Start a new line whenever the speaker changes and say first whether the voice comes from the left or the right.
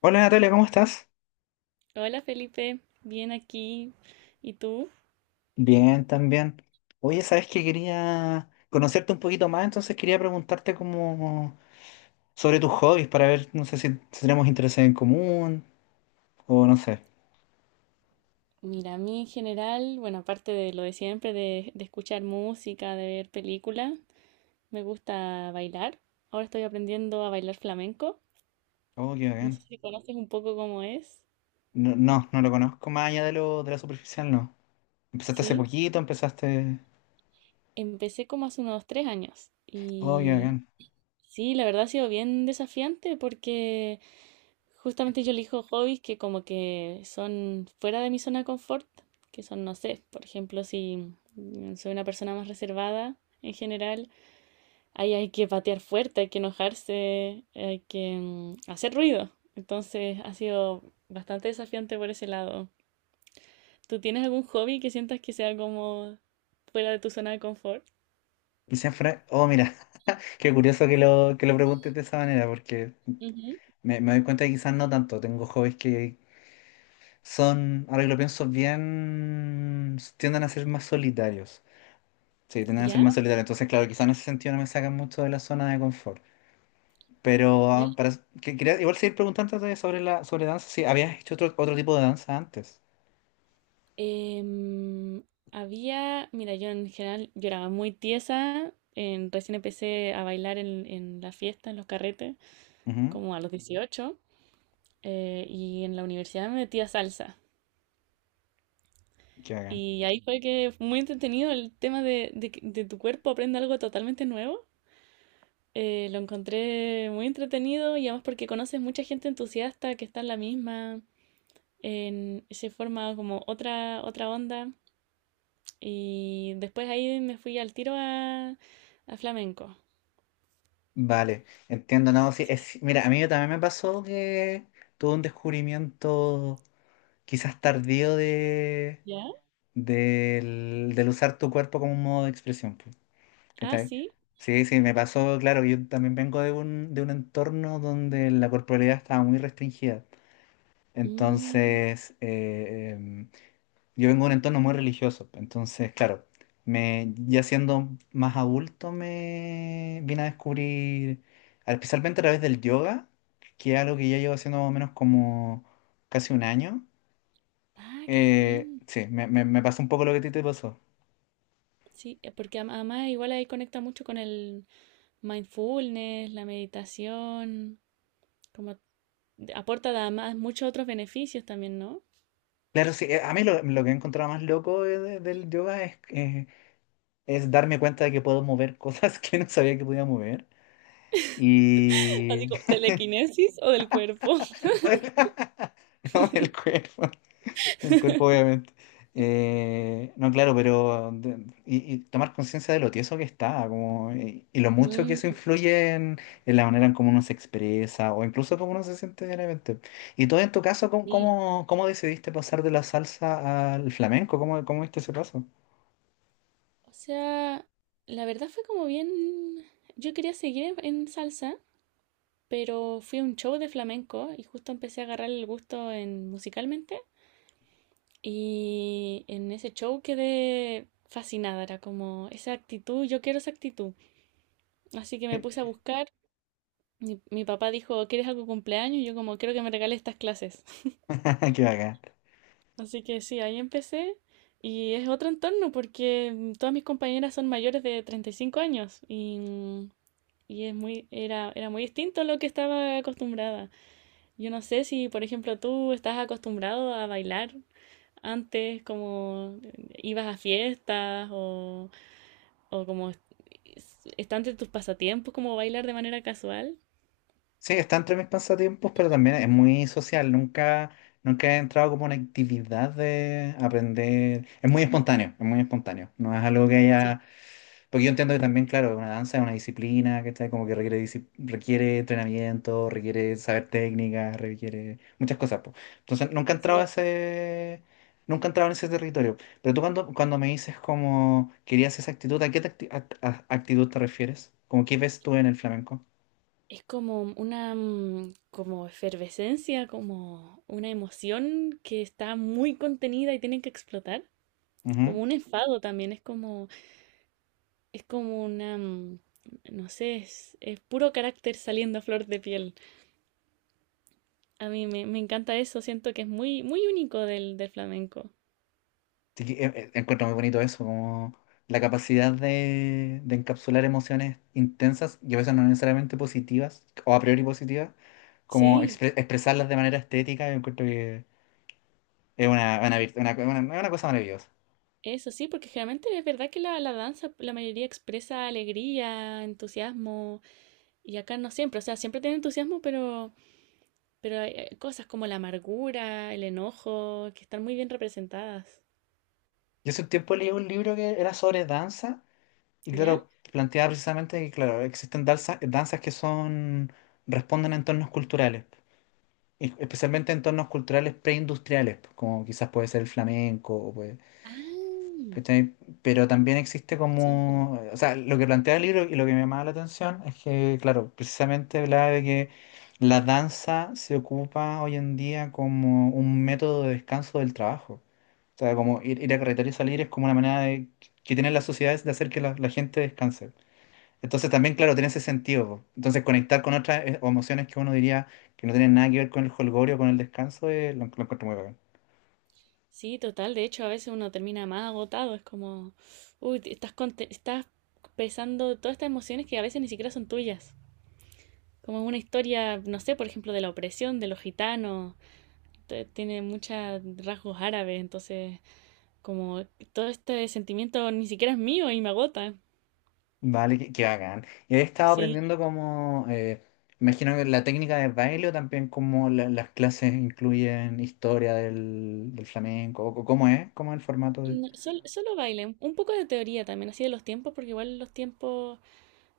left: Hola Natalia, ¿cómo estás?
right: Hola Felipe, bien aquí. ¿Y tú?
left: Bien, también. Oye, sabes que quería conocerte un poquito más, entonces quería preguntarte como sobre tus hobbies para ver, no sé si tenemos intereses en común o no sé.
right: Mira, a mí en general, bueno, aparte de lo de siempre, de escuchar música, de ver películas, me gusta bailar. Ahora estoy aprendiendo a bailar flamenco.
left: Oh, qué
right: No sé
left: bien.
right: si conoces un poco cómo es.
left: No, no, no lo conozco más allá de lo de la superficial, no. Empezaste hace
right: Sí,
left: poquito, empezaste.
right: empecé como hace unos tres años.
left: Oh, qué
right: Y
left: bien.
right: sí, la verdad ha sido bien desafiante porque justamente yo elijo hobbies que como que son fuera de mi zona de confort, que son, no sé, por ejemplo, si mm, soy una persona más reservada en general, ahí hay que patear fuerte, hay que enojarse, hay que hacer ruido. Entonces ha sido bastante desafiante por ese lado. ¿Tú tienes algún hobby que sientas que sea como fuera de tu zona de confort?
left: Y siempre. Oh, mira, qué curioso que lo preguntes de esa manera, porque
right: Ujú.
left: me doy cuenta que quizás no tanto. Tengo hobbies que son, ahora que lo pienso bien, tienden a ser más solitarios. Sí, tienden a ser
right: ¿Ya?
left: más solitarios. Entonces, claro, quizás en ese sentido no me sacan mucho de la zona de confort. Pero para, quería igual seguir preguntándote sobre la sobre danza, si habías hecho otro tipo de danza antes.
right: Em, Había, mira, yo en general yo era muy tiesa. Recién empecé a bailar en la fiesta, en los carretes,
left: Ujú.
right: como a los 18 y en la universidad me metí a salsa.
left: Qué bacán.
right: Y ahí fue que fue muy entretenido el tema de, de tu cuerpo aprende algo totalmente nuevo. Lo encontré muy entretenido y además porque conoces mucha gente entusiasta que está en la misma, en, se forma como otra, otra onda. Y después ahí me fui al tiro a flamenco.
left: Vale, entiendo, no, sí, es, mira, a mí también me pasó que tuve un descubrimiento quizás tardío de,
right: ¿Ya?
left: del usar tu cuerpo como un modo de expresión. Pues,
right: Ah,
left: ¿cachai?
right: sí.
left: Sí, sí, me pasó, claro, yo también vengo de de un entorno donde la corporalidad estaba muy restringida.
right: Mm,
left: Entonces, yo vengo de un entorno muy religioso, entonces, claro, me, ya siendo más adulto me vine a descubrir, especialmente a través del yoga, que es algo que ya llevo haciendo más o menos como casi un año.
right: ah, qué bien.
left: Sí, me pasó un poco lo que a ti te pasó.
right: Sí, porque además igual ahí conecta mucho con el mindfulness, la meditación, como aporta además muchos otros beneficios también, ¿no?
left: Claro, sí, a mí lo que he encontrado más loco del yoga es darme cuenta de que puedo mover cosas que no sabía que podía mover.
right: Así
left: Y
right: como telequinesis o del cuerpo.
left: no, el cuerpo obviamente. No, claro, pero y tomar conciencia de lo tieso que está, como, y lo mucho que eso
right: Mm,
left: influye en la manera en cómo uno se expresa o incluso cómo uno se siente diariamente. Y todo en tu caso,
right: sí.
left: cómo decidiste pasar de la salsa al flamenco? ¿Cómo, cómo viste ese paso?
right: O sea, la verdad fue como bien... Yo quería seguir en salsa, pero fui a un show de flamenco y justo empecé a agarrar el gusto en musicalmente y en ese show quedé fascinada, era como esa actitud, yo quiero esa actitud. Así que me puse a buscar, mi papá dijo, ¿quieres algo de cumpleaños? Y yo como, quiero que me regales estas clases.
left: Qué bacán.
right: Así que sí, ahí empecé y es otro entorno porque todas mis compañeras son mayores de 35 años y, y es muy, era, era muy distinto a lo que estaba acostumbrada. Yo no sé si, por ejemplo, tú estás acostumbrado a bailar antes, como ibas a fiestas o está entre tus pasatiempos, como bailar de manera casual.
left: Sí, está entre mis pasatiempos, pero también es muy social. Nunca, nunca he entrado como una actividad de aprender. Es muy espontáneo, es muy espontáneo. No es algo que
right: Sí,
left: haya. Porque yo entiendo que también, claro, una danza es una disciplina, ¿cachai? Como que requiere, requiere entrenamiento, requiere saber técnica, requiere muchas cosas, po. Entonces, nunca he entrado a
right: sí.
left: ese. Nunca he entrado en ese territorio. Pero tú cuando me dices como querías esa actitud, ¿a qué te acti- act- a- actitud te refieres? ¿Como qué ves tú en el flamenco?
right: Es como una como efervescencia, como una emoción que está muy contenida y tienen que explotar.
left: Ujú.
right: Como un enfado también, es como una, no sé, es puro carácter saliendo a flor de piel. A mí me, me encanta eso, siento que es muy, muy único del, del flamenco.
left: Sí que, encuentro muy bonito eso, como la capacidad de encapsular emociones intensas y a veces no necesariamente positivas o a priori positivas, como
right: Sí,
left: expresarlas de manera estética, yo encuentro que es una, virt- una cosa maravillosa.
right: eso sí, porque generalmente es verdad que la danza, la mayoría expresa alegría, entusiasmo, y acá no siempre, o sea, siempre tiene entusiasmo, pero hay cosas como la amargura, el enojo, que están muy bien representadas.
left: Yo hace un tiempo leí un libro que era sobre danza y
right: ¿Ya?
left: claro, planteaba precisamente que claro, existen danzas que son, responden a entornos culturales, y especialmente entornos culturales preindustriales, como quizás puede ser el flamenco o puede...
right: Ah,
left: ¿cachai? Pero también existe
right: interesante.
left: como, o sea, lo que plantea el libro y lo que me llamaba la atención es que, claro, precisamente hablaba de que la danza se ocupa hoy en día como un método de descanso del trabajo. O sea, como ir a carretera y salir es como una manera de, que tienen las sociedades de hacer que la gente descanse. Entonces también, claro, tiene ese sentido, po. Entonces conectar con otras emociones que uno diría que no tienen nada que ver con el jolgorio, con el descanso, lo encuentro muy bacán.
right: Sí, total, de hecho a veces uno termina más agotado, es como, uy, estás, estás pesando todas estas emociones que a veces ni siquiera son tuyas. Como una historia, no sé, por ejemplo, de la opresión de los gitanos, tiene muchos rasgos árabes, entonces como todo este sentimiento ni siquiera es mío y me agota,
left: Vale, qué, qué bacán. Y he estado
right: sí.
left: aprendiendo como, imagino que la técnica de baile o también como las clases incluyen historia del flamenco, o cómo es el formato de...
right: No, solo baile, un poco de teoría también, así de los tiempos, porque igual los tiempos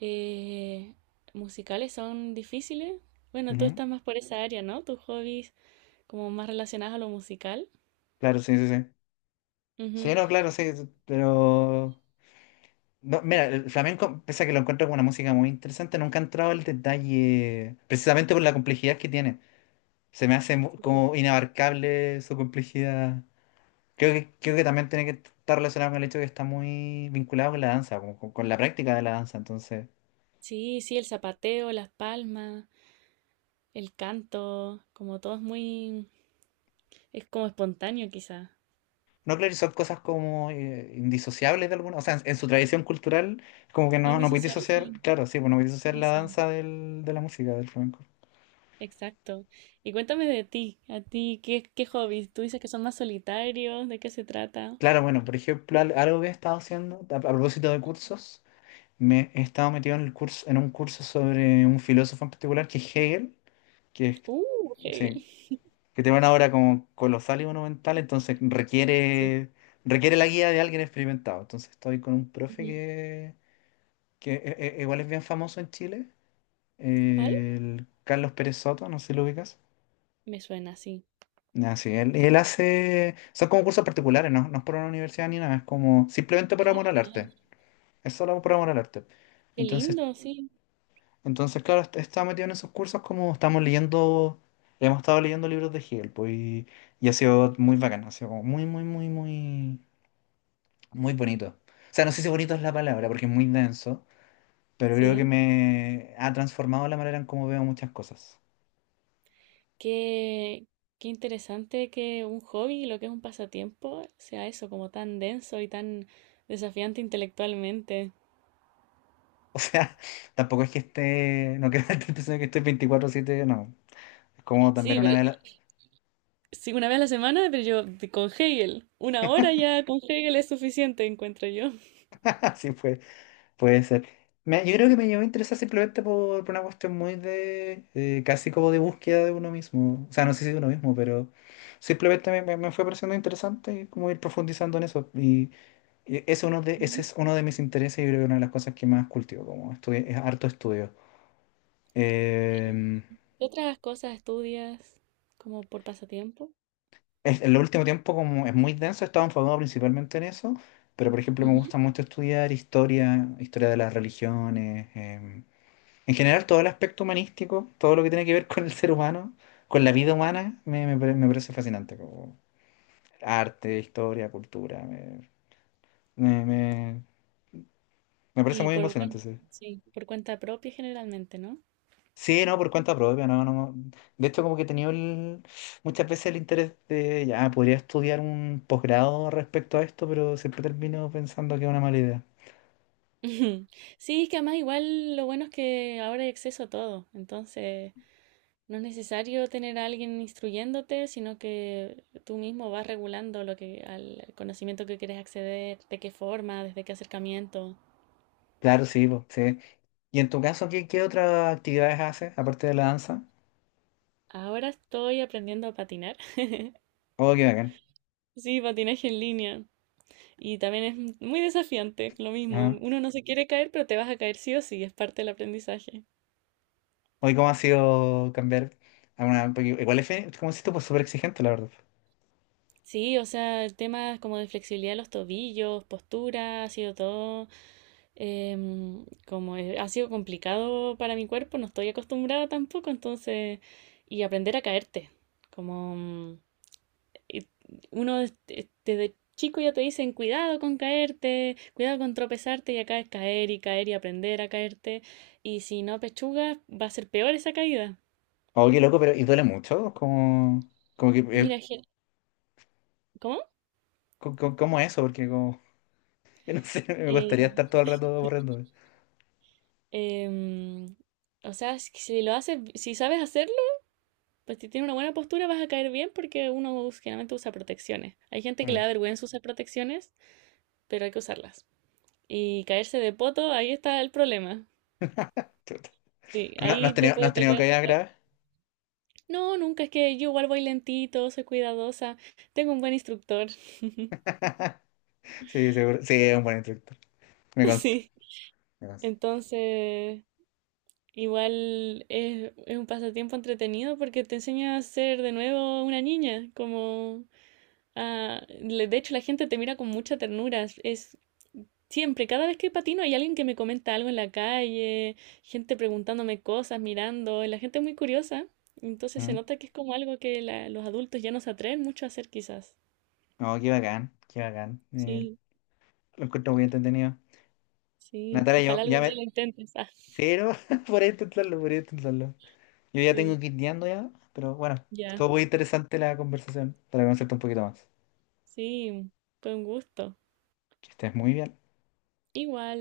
right: eh, musicales son difíciles. Bueno, tú
left: Ujú.
right: estás más por esa área, ¿no? Tus hobbies como más relacionados a lo musical.
left: Claro, sí, sí, sí. Sí,
right: Ujú.
left: no, claro, sí, sí, pero... no, mira, el flamenco, pese a que lo encuentro como una música muy interesante, nunca he entrado al detalle, precisamente por la complejidad que tiene. Se me hace como inabarcable su complejidad. Creo que también tiene que estar relacionado con el hecho de que está muy vinculado con la danza, como con la práctica de la danza. Entonces,
right: Sí, sí, el zapateo, las palmas, el canto, como todo es muy... Es como espontáneo, quizá.
left: no son cosas como indisociables de alguna. O sea, en su tradición cultural, como que no, no podéis
right: Indisociable,
left: disociar,
right: sí.
left: claro, sí, pues no podéis disociar la
right: Eso.
left: danza del, de la música, del flamenco.
right: Exacto. Y cuéntame de ti, a ti, ¿qué, qué hobbies? Tú dices que son más solitarios, ¿de qué se trata?
left: Claro, bueno, por ejemplo, algo que he estado haciendo a propósito de cursos, me he estado metido en el curso, en un curso sobre un filósofo en particular que es Hegel, que es...
right: Uh, Hegel.
left: sí, que te van ahora como colosal y monumental, entonces
right: Sí.
left: requiere, requiere la guía de alguien experimentado. Entonces estoy con un profe
right: Ujú.
left: que igual es bien famoso en Chile,
right: ¿Cuál?
left: el Carlos Pérez Soto, no sé si lo ubicas.
right: Me suena sí.
left: Ah, sí, él hace, son como cursos particulares, ¿no? No es por una universidad ni nada, es como simplemente por
right: Ah,
left: amor al
right: genial.
left: arte. Es solo por amor al arte.
right: Qué
left: Entonces,
right: lindo, sí.
left: entonces, claro, estaba metido en esos cursos como estamos leyendo, hemos estado leyendo libros de Hegel, pues, y ha sido muy bacán, ha sido como muy bonito. O sea, no sé si bonito es la palabra, porque es muy denso, pero creo que
right: Sí.
left: me ha transformado la manera en cómo veo muchas cosas.
right: Qué, qué interesante que un hobby, lo que es un pasatiempo, sea eso, como tan denso y tan desafiante intelectualmente.
left: O sea, tampoco es que esté, no quiero darte la impresión de que estoy 24/7, no. Es como
right: Sí,
left: también una
right: pero...
left: vela,
right: Sí, una vez a la semana, pero yo con Hegel. Una hora ya con Hegel es suficiente, encuentro yo.
left: así fue. Puede ser. Yo creo que me llegó a interesar simplemente por una cuestión muy de, casi como de búsqueda de uno mismo. O sea, no sé si de uno mismo, pero simplemente me fue pareciendo interesante y como ir profundizando en eso. Y ese, ese
right: Ujú.
left: es uno de mis intereses y creo que una de las cosas que más cultivo, como estudio, es harto estudio.
right: ¿Qué
left: Eh,
right: otras cosas estudias como por pasatiempo?
left: en el último tiempo, como es muy denso, he estado enfocado principalmente en eso, pero por ejemplo me
right: Ujú.
left: gusta mucho estudiar historia, historia de las religiones. En general, todo el aspecto humanístico, todo lo que tiene que ver con el ser humano, con la vida humana, me parece fascinante. Como arte, historia, cultura, me, me- me parece
right: Y
left: muy
right: por
left: emocionante.
right: cuenta,
left: Sí.
right: sí, por cuenta propia generalmente, ¿no?
left: Sí, no, por cuenta propia, no, no, no. De hecho, como que he tenido muchas veces el interés de, ya, podría estudiar un posgrado respecto a esto, pero siempre termino pensando que es una mala idea.
right: Ujú. Sí, es que además igual lo bueno es que ahora hay acceso a todo, entonces no es necesario tener a alguien instruyéndote, sino que tú mismo vas regulando lo que al conocimiento que quieres acceder, de qué forma, desde qué acercamiento.
left: Claro, sí, po, sí. ¿Y en tu caso, qué, qué otras actividades haces, aparte de la danza?
right: Ahora estoy aprendiendo a patinar.
left: Oh, qué bacán.
right: Sí, patinaje en línea. Y también es muy desafiante, lo mismo.
left: Ajá.
right: Uno no se quiere caer, pero te vas a caer sí o sí, es parte del aprendizaje.
left: Hoy, ¿cómo ha sido cambiar a una... porque igual es, como si esto pues súper exigente, la verdad.
right: Sí, o sea, el tema como de flexibilidad de los tobillos, postura, ha sido todo como ha sido complicado para mi cuerpo, no estoy acostumbrada tampoco, entonces, y aprender a caerte, como uno este, desde chico ya te dicen cuidado con caerte, cuidado con tropezarte y acá es caer y caer y aprender a caerte. Y si no pechugas, va a ser peor esa caída.
left: Oye, qué loco, pero... ¿Y duele mucho? Como, como que...
right: Mira, ¿cómo?
left: ¿Cómo, es eso? Porque como... Yo no sé, me gustaría
right: Eh,
left: estar todo el rato borrando.
right: em, o sea, si lo haces, si sabes hacerlo, pues si tienes una buena postura vas a caer bien porque generalmente usa protecciones. Hay gente que le
left: Mm.
right: da vergüenza usar protecciones, pero hay que usarlas. Y caerse de poto, ahí está el problema.
left: Chuta.
right: Sí,
left: Pero no, no has
right: ahí
left: tenido, no has
right: te
left: tenido
right: puede...
left: caídas graves.
right: No, nunca, es que yo igual voy lentito, soy cuidadosa, tengo un buen instructor,
left: Sí, seguro. Sí, es un buen instructor. Me consta.
right: sí.
left: Me consta.
right: Entonces, igual es un pasatiempo entretenido porque te enseña a ser de nuevo una niña, como de hecho la gente te mira con mucha ternura, es siempre, cada vez que patino hay alguien que me comenta algo en la calle, gente preguntándome cosas, mirando, y la gente es muy curiosa, entonces se
left: Mm.
right: nota que es como algo que los adultos ya no se atreven mucho a hacer quizás.
left: No, qué bacán, qué bacán.
right: Sí.
left: Lo encuentro muy entretenido.
right: Sí,
left: Natalia, yo
right: ojalá
left: ya
right: algún día
left: me.
right: lo intentes. Ah,
left: Pero podría intentarlo, podría intentarlo. Yo ya tengo
right: sí,
left: que ir guiando ya, pero bueno,
right: ya.
left: estuvo muy interesante la conversación para conocerte un poquito más.
right: Sí, fue un gusto.
left: Que estés muy bien.
right: Igual.